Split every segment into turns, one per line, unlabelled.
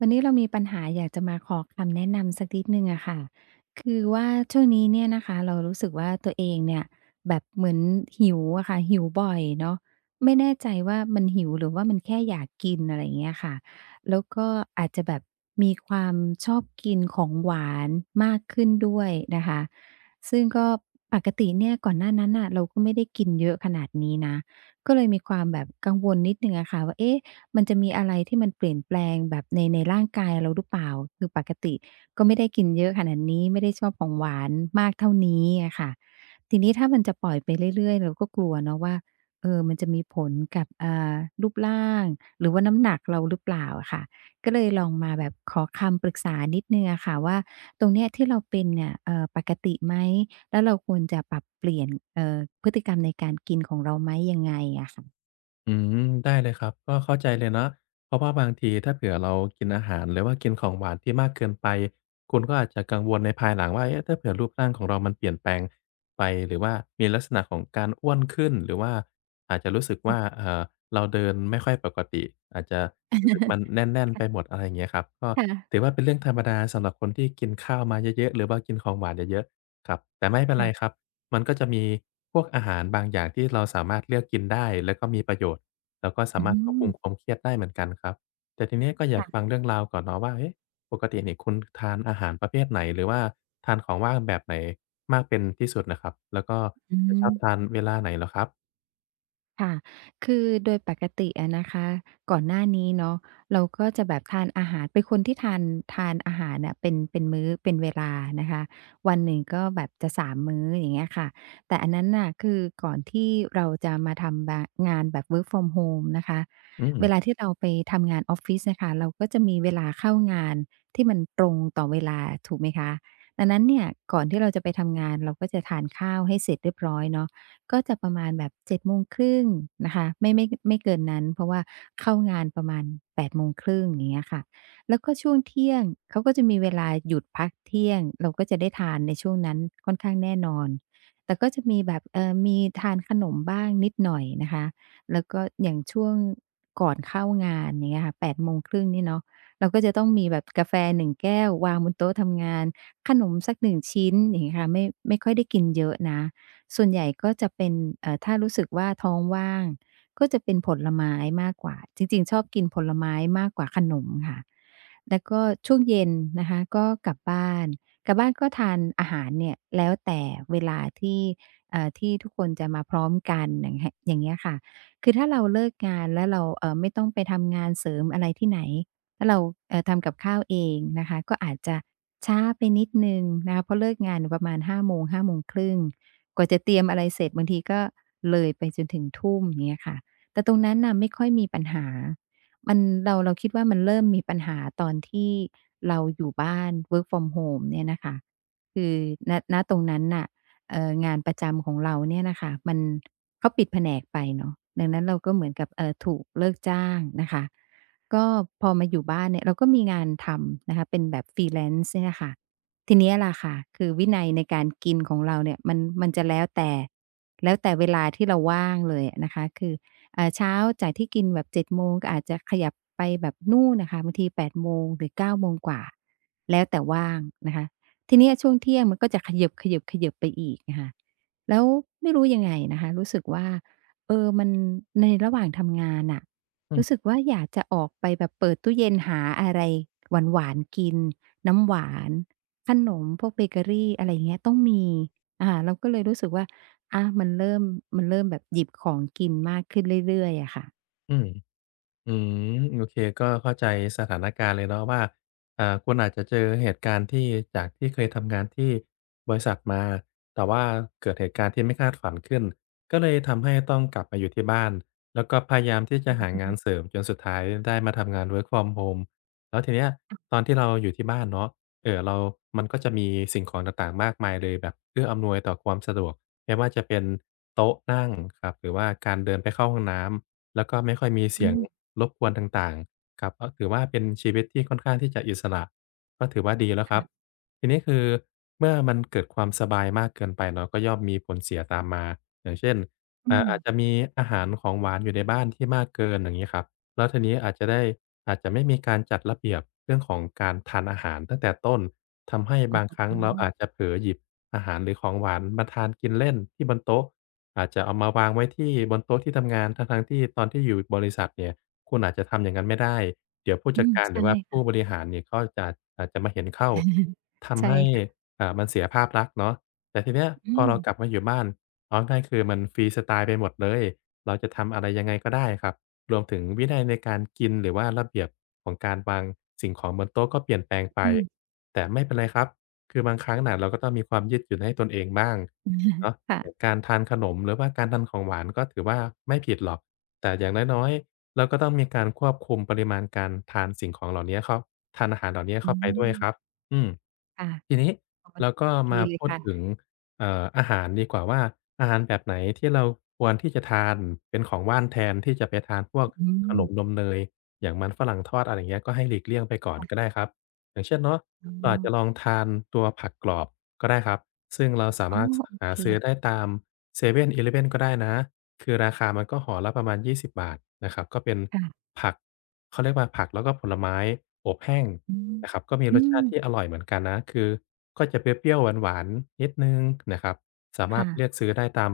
วันนี้เรามีปัญหาอยากจะมาขอคำแนะ นำสักนิดหนึ่งอะค่ะ คือว่าช่วงนี้เนี่ยนะคะ เรารู้สึกว่า ตัวเองเนี่ยแบบเหมือนหิวอะค่ะ หิวบ่อยเนาะ ไม่แน่ใจว่ามันหิวหรือว่ามันแค่อยากกิน อะไรอย่างเงี้ยค่ะ แล้วก็อาจจะแบบมีความชอบกินของหวานมากขึ้นด้วยนะคะ ซึ่งก็ ปกติเนี่ย ก่อนหน้านั้นน่ะเราก็ไม่ได้กินเยอะขนาดนี้นะ ก็เลยมีความแบบ กังวลนิดหนึ่งอะค่ะว่า เอ๊ะ มันจะมีอะไรที่มันเปลี่ยนแปลงแบบใน ในร่างกาย เราหรือเปล่า? คือปกติ ก็ไม่ได้กินเยอะขนาดนี้ ไม่ได้ชอบของหวานมากเท่านี้อะค่ะ ทีนี้ถ้ามันจะปล่อยไปเรื่อย ๆ เราก็กลัวเนาะว่า เอ่อ มันจะมีผลกับ อ่า รูปร่างหรือว่าน้ำหนักเราหรือเปล่าอะค่ะ? ก็เลยลองมาแบบขอคำปรึกษานิดหนึ่งอะค่ะว่า ตรงเนี้ยที่เราเป็นเนี่ย เอ่อ ปกติไหม แล้วเราควรจะปรับเปลี่ยน เอ่อ พฤติกรรมในการกินของเราไหม ยังไงอะค่ะ?
อืม ได้เลยครับ ก็เข้าใจเลยเนาะ เพราะว่าบางที ถ้าเผื่อเรา กินอาหาร หรือว่ากินของหวานที่มากเกินไป คุณก็อาจจะกังวลในภายหลังว่า เอ๊ะ ถ้าเผื่อรูปร่างของเรามันเปลี่ยนแปลง ไป หรือว่ามีลักษณะของการอ้วนขึ้น หรือว่าอาจจะรู้สึกว
อ
่
ือ
า เอ่อ เราเดินไม่ค่อย ปกติ อาจจะรู้สึกมันแน่น
ค
ๆ
่ะ
ไปหมด อะไรอย่างเงี้ยครับ ก็
ค่ะ
ถือว่าเป็นเรื่องธรรมดาสำหรับคนที่กินข้าวมาเยอะ ๆ หรือบางกินของหวานเยอะ ๆ ครับ แต่ไม่เป็น
ค
ไ
่
ร
ะ
ครับ มันก็จะมีพวกอาหารบางอย่างที่เราสามารถเลือกกินได้แล้วก็มีประโยชน์ แล้วก็สา
อื้
ม
อ
าร
ฮื
ถควบคุ
อ
มความเครียดได้เหมือนกันครับ แต่ทีนี้ก็อย
ค
าก
่
ฟ
ะ
ังเรื่องราวก่อนเนาะว่า เอ๊ะ ปกตินี่คุณทานอาหารประเภทไหน หรือว่าทานของว่างแบบไหนมากเป็นที่สุดนะครับ แล้วก็
อื
จะชอบ
อ
ทานเวลาไหนเหรอครับ?
ค่ะ คือโดยปกติอะนะคะ ก่อนหน้านี้เนาะ เราก็จะแบบ ทานอาหาร เป็นคนที่ทาน ทานอาหารน่ะเป็น เป็นมื้อ เป็นเวลา นะคะ วันหนึ่งก็แบบจะ 3 มื้อ อย่างเงี้ยค่ะ แต่อันนั้นน่ะ คือก่อนที่เราจะมา ทำบา งานแบบ work from home นะคะ
อื
เว
ม
ลาที่เราไปทำงานออฟฟิศน่ะค่ะ เราก็จะมี เวลาเข้างานที่มันตรงต่อเวลา ถูกไหมคะ อันนั้นเนี่ยก่อนที่เราจะ ไปทำงาน เราก็จะทานข้าวให้เสร็จเรียบร้อยเนาะ ก็จะประมาณแบบ 7:30 นะคะ ไม่ ไม่ ไม่เกินนั้น เพราะว่าเข้างานประมาณ 8:30 อย่างเงี้ยค่ะ แล้วก็ช่วงเที่ยงเขาก็จะมีเวลาหยุดพักเที่ยง เราก็จะได้ทานในช่วงนั้น ค่อนข้างแน่นอน แต่ก็จะมีแบบ เอ่อ มีทานขนมบ้างนิดหน่อยนะคะ แล้วก็อย่างช่วงก่อนเข้างาน อย่างเงี้ยค่ะ 8:30 นี่เนาะ เราก็จะต้องมีแบบกาแฟ 1 แก้ว วางบนโต๊ะทำงาน ขนมสัก 1 ชิ้น อย่างเงี้ยค่ะ ไม่ ไม่ค่อยได้กินเยอะนะ ส่วนใหญ่ก็จะเป็น เอ่อ ถ้ารู้สึกว่าท้องว่าง ก็จะเป็นผลไม้มากกว่า จริง ๆ ชอบกินผลไม้มากกว่าขนมค่ะ แล้วก็ช่วงเย็นนะคะก็กลับบ้าน กลับบ้านก็ทานอาหารเนี่ย แล้วแต่เวลาที่ เอ่อ ที่ทุกคนจะมาพร้อมกัน อย่างแฮะ อย่างเงี้ยค่ะ คือถ้าเราเลิกงานแล้วเรา เอ่อ ไม่ต้องไปทำงานเสริมอะไรที่ไหน แล้วเรา เอ่อ ทำกับข้าวเองนะคะ ก็อาจจะช้าไปนิดหนึ่งนะคะ เพราะเลิกงานเนี่ยประมาณ 17:00-17:30 กว่าจะเตรียมอะไรเสร็จบางทีก็เลยไปจนถึง 19:00 อย่างเงี้ยค่ะ แต่ตรงนั้นน่ะไม่ค่อย มีปัญหา มัน เรา เราคิดว่ามันเริ่มมีปัญหาตอนที่เราอยู่บ้าน work from home เนี่ยนะคะ คือ ณ ณ ตรงนั้นน่ะ เอ่อ งานประจำของเราเนี่ยน่ะค่ะมัน เขาปิดแผนกไปเนาะ ดังนั้นเราก็เหมือนกับ เอ่อ ถูกเลิกจ้างนะคะ ก็พอมาอยู่บ้านเนี่ย เราก็มีงานทำ นะคะ เป็นแบบ Freelance เนี่ยน่ะค่ะ ทีนี้แหละค่ะ คือวินัยในการกินของเราเนี่ย มัน มันจะแล้วแต่ แล้วแต่เวลาที่เราว่าง เลยอะนะคะ คือ อ่า เช้าจากที่กินแบบ 07:00 ก็อาจจะขยับไปแบบนู่นน่ะค่ะ บางที 08:00 หรือ 9โมงกว่า แล้วแต่ว่างนะคะ ทีนี้อะช่วงเที่ยงมันก็จะเขยิบ ๆ ๆ ไปอีก อะค่ะ แล้วไม่รู้ยังไงนะคะ รู้สึกว่า เอ่อ มัน ในระหว่าง ทำงานน่ะ
อ
รู้สึ
ืม
กว่า อยากจะออกไปแบบเปิดตู้เย็น หาอะไรหวาน ๆ กิน น้ำหวาน ขนมพวกเบเกอรี อะไรอย่างเงี้ย ต้องมี อ่า เราก็เลยรู้สึกว่า อ่า มันเริ่ม มันเริ่มแบบหยิบของกินมาก ขึ้นเรื่อย ๆ อะค่ะ
อืม อือ โอเคก็เข้าใจสถานการณ์เลยเนาะว่า อ่า คุณอาจจะเจอเหตุการณ์ที่ จากที่เคยทำงานที่บริษัทมา แต่ว่าเกิดเหตุการณ์ที่ไม่คาดฝันขึ้น ก็เลยทำให้ต้องกลับมาอยู่ที่บ้าน แล้วก็พยายามที่จะหางานเสริม จนสุดท้ายได้มาทำงาน work from home แล้วทีเนี้ยตอนที่เราอยู่ที่บ้านเนาะ เอ่อ เรา มันก็จะมีสิ่งของต่าง ๆ มากมายเลยแบบเพื่ออำนวยต่อความสะดวก ไม่ว่าจะเป็นโต๊ะนั่งครับ หรือว่าการเดินไปเข้าห้องน้ำ แล้วก็ไม่ค่อยมีเส
อื
ียง
ม
รบกวนต่าง ๆ ครับ อ้อ ถือว่าเป็นชีวิตที่ค่อนข้างที่จะอิสระ ก็ถือว่าดีแล้ว
ค
คร
่
ับ
ะ
ที่นี้คือเมื่อมันเกิดความสบายมากเกินไปเรา ก็ย่อมมีผลเสียตามมา อย่างเช่น
อื
อ่า อา
ม
จจะมีอาหารของหวานอยู่ในบ้านที่มากเกิน อย่างงี้ครับ แล้วทีนี้อาจจะได้ อาจจะไม่มีการจัดระเบียบเรื่องของการทานอาหารตั้งแต่ต้น ทำให้
อ
บ
๋
างครั้งเราอ
อ
าจจะเผลอหยิบอาหารหรือของหวานมาทานกินเล่นที่บนโต๊ะ อาจจะเอามาวางไว้ที่บนโต๊ะที่ทำงาน ทั้ง ๆ ที่ตอนที่อยู่บริษัทเนี่ย คุณอาจจะทำอย่างงั้นไม่ได้ เดี๋ยวผู้
อ
จ
ื
ัด
ม
การ
ใช
หรื
่
อว่าผ
ค
ู
่ะ
้บริหารเนี่ยเขาอาจจะ อาจจะมาเห็นเข้า ท
ใช
ำ
่
ให้
ค่ะ
อ่า มันเสียภาพลักษณ์เนาะ แต่ทีนี้อะ
อื
พอเรา
ม
กลับมาอยู่บ้าน เอาง่าย ๆ คือมันฟรีสไตล์ไปหมดเลย เราจะทำอะไรยังไงก็ได้อะครับ รวมถึงวินัยในการกิน หรือว่าระเบียบของการวางสิ่งของบนโต๊ะก็เปลี่ยนแปลงไป
อืม
แต่ไม่เป็นไรครับ คือบางครั้งน่ะเราก็ต้องมีความยืดหยุ่นให้ตนเองบ้าง เนาะ
ค่
อ
ะ
การทานขนม หรือว่าการทานของหวานก็ถือว่าไม่ผิดหรอก แต่อย่างน้อย ๆ เราก็ต้องมีการควบคุมปริมาณการทานสิ่งของเหล่านี้เข้า ทานอาหารเหล่านี้เ
อื
ข้าไปด้วยค
อ
รับ อืม
ค่ะ
ที่นี้
อ๋อ
เราก็
ดี
มา
เล
พ
ย
ู
ค
ด
่ะ
ถึง เอ่อ อาหารดีกว่าว่า อาหารแบบไหนที่เราควรที่จะทานเป็นของว่าน แทนที่จะไปทานพวก
อื
ขน
ม
มนมเนย อย่างมันฝรั่งทอด อะไรอย่างเงี้ย ก็ให้หลีกเลี่ยงไปก่อน
ค่ะ
ก็ได้ครับ อย่างเช่นเนาะ
อ
เรา
๋
อาจ
อ
จะลองทานตัวผักกรอบก็ได้ครับ ซึ่งเราสา
อ๋
ม
อ
ารถ ส
โอ
หา
เค
ซื้อได้ตามเซเว่น อีเลฟเว่นก็ได้นะ คือราคามันก็ห่อละประมาณ 20 บาทนะครับ ก็เป็น
ค่ะ
ผัก เขาเรียกว่าผักแล้วก็ผลไม้อบแห้ง
อือ
นะครับ ก็มี
อื
รสชาต
ม
ิที่อร่อยเหมือนกันนะ คือก็จะเปรี้ยว ๆ หวาน ๆ นิดหนึ่งนะครับ สาม
ค
าร
่
ถ
ะ
เลือกซื้อได้ตาม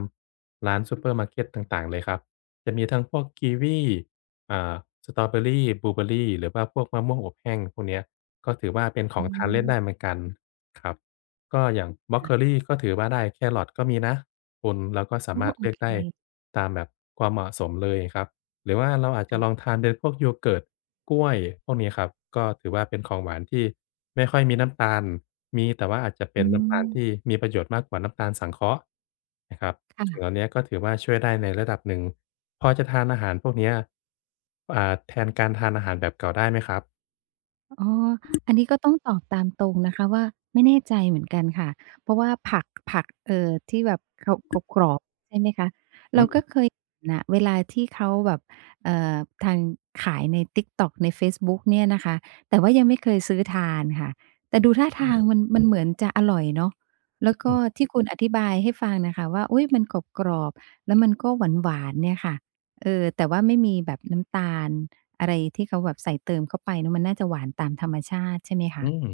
ร้านซูเปอร์มาร์เกตต่าง ๆ เลยครับ จะมีทั้งพวกกีวี อ่า สตรอว์เบอร์รี บลูเบอร์รี หรือว่าพวกมะม่วงอบแห้งพวกเนี้ย ก็ถือว่าเป็นข
อ
องทานเล่นได
ืม
้เหมือนกันครับ ก็อย่างบรอก
ค่
โค
ะ
ลี ก็ถือว่าได้ แคร์รอตก็มีนะคุณ แล้วก็ส
อ
า
๋อ
มารถ
โอ
เลือ
เ
ก
ค
ได้ตามแบบความเหมาะสมเลยครับ หรือว่าเราอาจจ
ค
ะ
่
ล
ะ
องทานเป็นพวก Yogurt กล้วย พวกนี้ครับ ก็ถือว่าเป็นของหวานที่ไม่ค่อยมีน้ำตาล มีแต่ว่าอาจจะเป
อื
็นน้ำตาล
ม
ที่มีประโยชน์มากกว่าน้ำตาลสังเคราะห์นะครับ
ค่
สิ่งเห
ะ
ล่าเนี้ยก็ถือว่าช่วยได้ในระดับหนึ่ง พอจะทานอาหารพวกเนี้ย อ่า แทนการทานอาหารแบบเก่าได้ไหมครับ?
อ๋อ อันนี้ก็ ต้องตอบตามตรงนะคะว่า ไม่แน่ใจเหมือนกันค่ะ เพราะว่าผัก ผัก เอ่อ ที่แบบเขา กรอบ ๆ ใช่ไหมคะ
อ
เร
ื
าก็
ม
เคย เห็นนะ เวลาที่เขาแบบ เอ่อ ทาง ขายใน TikTok ในเฟซบุ๊กเนี่ย นะคะ แต่ว่ายังไม่เคยซื้อทานค่ะ แต่ดูท่า
อ
ท
ื
า
ม
งมัน มันเหมือนจะอร่อยเนาะ แล้วก็
อือ
ที่คุณอธิบายให้ฟังนะคะว่า อุ๊ย มันกรอบ ๆ แล้วมันก็หวาน ๆ เนี่ยค่ะ เอ่อ แต่ว่าไม่มีแบบ น้ำตาลอะไรที่เขาแบบใส่เติมเข้าไปนะ มันน่าจะหวานตามธรรมชาติใช่ไหม ค
อื
ะ?
ม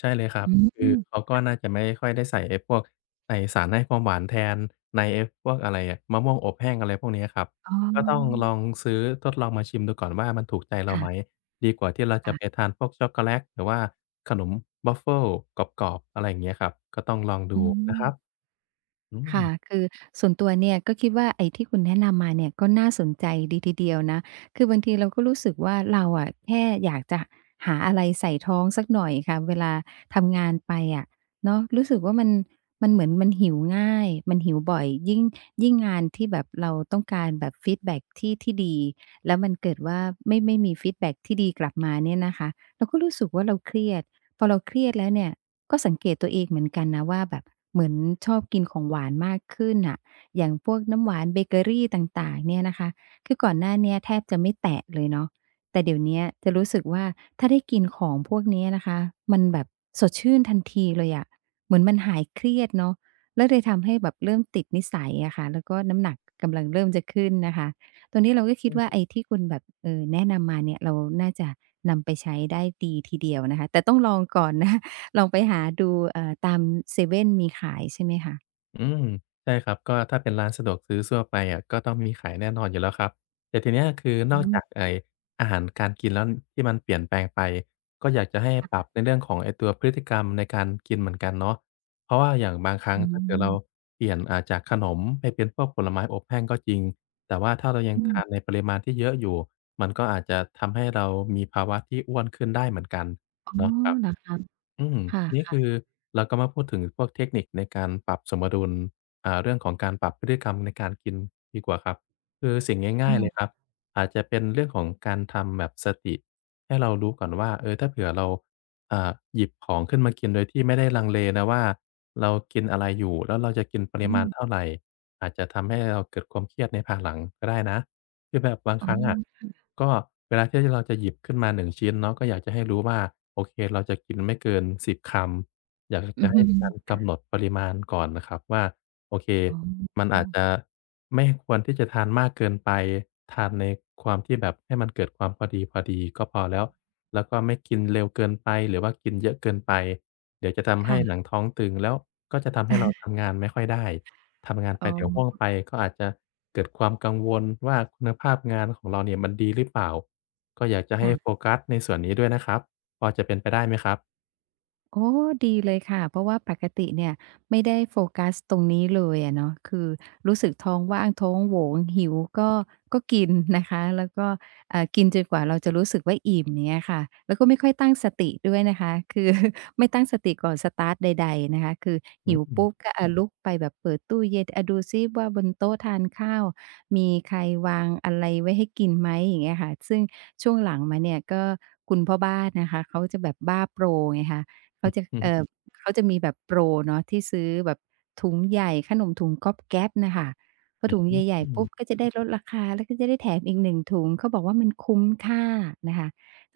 ใช่เลยครั
อ
บ
ื
คือ
ม
เขา
ค
ก็
่
น่า
ะ
จะไม่ค่อยได้ใส่ไอ้พวก ใส่สารให้ความหวานแทน ในไอ้พวก อะไรอะ มะม่วงอบแห้ง อะไรพวกนี้อะครับ
อ๋อ
ก็ต้องลองซื้อทดลองมาชิมดู ก่อนว่า มันถูกใจเรา
ค่
ไ
ะ
หม? ดีกว่าที่เรา
ค
จ
่
ะ
ะ
ไปทานพวกช็อกโกแลต หรือว่าขนมวาฟเฟิลกรอบ ๆ อะไรอย่างเงี้ยครับ ก็ต้องลองด
อื
ูนะครับ
ม
อื
ค่ะ
ม
คือส่วนตัวเนี่ยก็คิดว่า ไอ้ที่คุณแนะนำมาเนี่ย ก็น่าสนใจดีทีเดียวนะ คือบางทีเราก็รู้สึกว่าเราอะ แค่อยากจะหาอะไรใส่ท้องสักหน่อยค่ะ เวลาทำงานไปอะเนาะ รู้สึกว่ามัน มันเหมือนมันหิวง่าย มันหิวบ่อย ยิ่ง ยิ่งงานที่แบบเราต้องการแบบฟีดแบ็ก ที่ ที่ดี แล้วมันเกิดว่า ไม่ ไม่มีฟีดแบ็กที่ดีกลับมาเนี่ยนะคะ เราก็รู้สึกว่าเราเครียด พอเราเครียดแล้วเนี่ยก็สังเกตตัวเองเหมือนกันนะว่า แบบเหมือนชอบ กินของหวานมากขึ้นน่ะ อย่างพวกน้ำหวาน เบเกอรีต่าง ๆ เนี่ยนะคะ คือก่อนหน้าเนี้ยแทบจะไม่แตะเลยเนาะ แต่เดี๋ยวเนี้ยจะรู้สึกว่า ถ้าได้กินของพวกนี้นะคะ มันแบบสดชื่นทันทีเลยอะ เหมือนมันหายเครียด เนาะ แล้วเลย ทำให้แบบเริ่มติดนิสัยอะค่ะ แล้วก็น้ำหนัก กำลังเริ่มจะขึ้นนะคะ ตอนนี้เราก็ค
อ
ิ
ื
ดว่า
ม
ไอ้ที่คุณแบบ เอ่อ แนะนำมาเนี่ย เราน่าจะนำไปใช้ได้ดีทีเดียวนะคะ แต่ต้องลองก่อน นะ ลองไปหาดู เอ่อ ตามเซเว่นมีขาย ใช่ไหมคะ?
อืม ใช่ครับ ก็ถ้าเป็นร้านสะดวกซื้อทั่ว ไปอะ ก็ต้องมีขายแน่นอนอยู่แล้วครับ แต่ทีเนี้ย คือ
อ
น
ื
อกจ
ม
ากไอ้อาหารการกินแล้ว ที่มันเปลี่ยนแปลงไป ก็อยากจะให้
ค่
ปรั
ะ
บในเรื่องของไอ้ ตัวพฤติกรรมในการกินเหมือนกันเนาะ เพราะว่าอย่างบางครั้
อ
งถ้า เกิดเรา
ืม
เปลี่ยน อ่า จากขนมให้เป็นพวกผลไม้อบแห้งก็จริง แต่ว่าถ้าเรายั
อ
งท
ื
า
ม
น ในปริมาณที่เยอะอยู่ มันก็อาจ จะทำให้เรามีภาวะที่อ้วนขึ้นได้เหมือนกัน
อ้อ
เนาะครับ
เหรอคะ?
อืม
ค
นี้
่
ค
ะ
ือ
ๆ
เราก็มาพูดถึงพวกเทคนิคในการปรับสมดุล อ่า เรื่องของการปรับพฤติกรรมในการกินดีกว่าครับ คือสิ่ง
อ
ง
ื
่าย ๆ เลยค
ม
รับ อาจจะเป็นเรื่องของการทำแบบสติให้เรารู้ก่อนว่า เอ่อ ถ้าเผื่อเรา อ่า หยิบของขึ้นมากินโดยที่ไม่ได้ลังเลนะว่า เรากินอะไรอยู่ แล้วเราจะกินปร
อื
ิมาณ
ม
เท่าไร? อาจจะทำให้เราเกิดความเครียดในพาหลังก็ได้นะ คือแบบบาง
อ๋
ค
อ
รั้งอะ
ค่ะ
ก็เวลาที่ ที่เราจะหยิบขึ้นมา 1 ชิ้นเนาะ ก็อยากจะให้ รู้ว่า โอเค เราจะกินไม่เกิน 10 คำ อยาก ห
อื
จะ
อ
ให
ฮ
้
ึ
มีการ
ค
ก
่ะ
ำหนดปริมาณก่อนนะครับว่า โอเค
อ๋
มันอาจ
อ
จะไม่ควรที่จะทานมากเกินไป ทานในความที่แบบให้มันเกิดความพอดี ๆ ก็พอแล้ว แล้วก็ไม่กินเร็วเกินไปหรือว่ากินเยอะเกินไป เดี๋ยวจะทำ
ค
ให้
่
หน
ะ
ังท้องตึง แล้วก็จะทำใ
เ
ห
อ
้
อ
เรา ทำงานไม่ค่อยได้ ทำงานไ
อ
ป
๋อ
เดี๋ยวห้วงไป ก็อาจจะเกิดความกังวลว่า คุณภาพงานของเราเนี่ยมันดีหรือเปล่า? ก็อยากจะใ
ค
ห้
่ะ
โฟกัสในส่วนนี้ด้วยนะครับ พอจะเป็นไปได้ไหมครับ?
อ๋อ ดีเลยค่ะ เพราะว่าปกติเนี่ยไม่ได้โฟกัสตรงนี้เลยอะเนาะ คือรู้สึกท้องว่างท้องโหวง หิวก็ ก็กินนะคะ แล้วก็ อ่า กินจนกว่าเราจะรู้สึกว่าอิ่ม อย่างเงี้ยค่ะ แล้วก็ไม่ค่อยตั้งสติด้วยนะคะ คือ ไม่ตั้งสติก่อนสตาร์ตใด ๆ นะคะ คือ
อ
ห
ื
ิ
อ
ว
อื
ป
ม
ุ๊บก็ อะ ลุกไปแบบเปิดตู้เย็น อะ ดูสิว่า บนโต๊ะทานข้าวมีใครวางอะไรไว้ให้กินไหม? อย่างเงี้ยค่ะ ซึ่งช่วงหลังมาเนี่ย ก็คุณพ่อบ้านนะคะเขาจะแบบบ้าโปรไงคะ เข
อื
า
อ
จะ
ฮ
เอ่
ึ
อ เขาจะมีแบบโปรเนาะที่ซื้อแบบถุงใหญ่ ขนมถุงก๊อบแก๊บ น่ะค่ะ พอ
อื
ถ
อ
ุง
ฮึ
ใหญ่
อื
ๆ ปุ
ม
๊บ ก็จะได้ลดราคา แล้วก็จะได้แถมอีก 1 ถุง เขาบอกว่ามันคุ้มค่านะคะ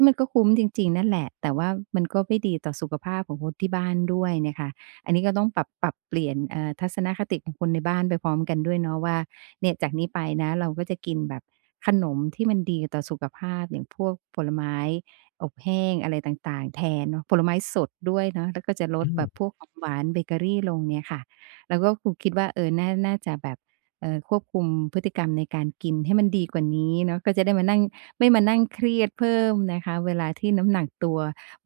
มันก็คุ้มจริง ๆ นั่นแหละ แต่ว่ามันก็ไม่ดีต่อสุขภาพของคนที่บ้านด้วยนะคะ อันนี้ก็ต้องปรับ ปรับเปลี่ยน เอ่อ ทัศนคติของคนในบ้านไปพร้อมกันด้วยเนาะว่า เนี่ยจากนี้ไปนะ เราก็จะกินแบบขนมที่มันดีต่อสุขภาพ อย่างพวกผลไม้อบแห้งอะไรต่าง ๆ แทนเนาะ ผลไม้สดด้วยเนาะ แล้วก็จะล
อื
ดแบบ
ม
พวกของหวานเบเกอรีลงเนี่ยค่ะ แล้วก็ อ คิดว่า เออ น่า น่าจะแบบ เอ่อ ควบคุมพฤติกรรมในการกินให้มันดีกว่านี้เนาะ ก็จะได้มานั่ง ไม่มานั่งเครียดเพิ่มนะคะเวลาที่น้ำหนักตัว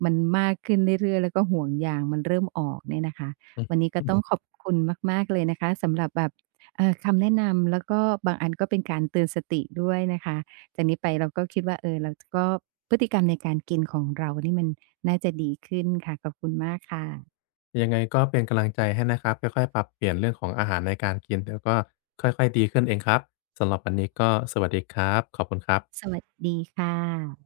มันมากขึ้นเรื่อย ๆ แล้วก็ห่วงยางมันเริ่มออกเนี่ยนะคะ
อือ
วันนี้ก็
ฮ
ต
ึ
้อง ขอบคุณมาก ๆ เลยนะคะ สำหรับแบบ เอ่อ คำแนะนำ แล้วก็บางอันก็เป็นการเตือนสติด้วยนะคะ จากนี้ไปเราก็คิดว่า เออ เรา จ ก็ พฤติกรรมในการกินของเรานี่มันน่าจะดีขึ้นค่ะ ขอบคุณมากค่ะ
ยังไงก็เป็น กำลังใจให้นะครับ ค่อย ๆ ปรับเปลี่ยนเรื่องของอาหารในการกิน แล้วก็ค่อย ๆ ดีขึ้นเองครับ สำหรับวันนี้ก็สวัสดีครับ ขอบคุณครับ
สวัสดีค่ะ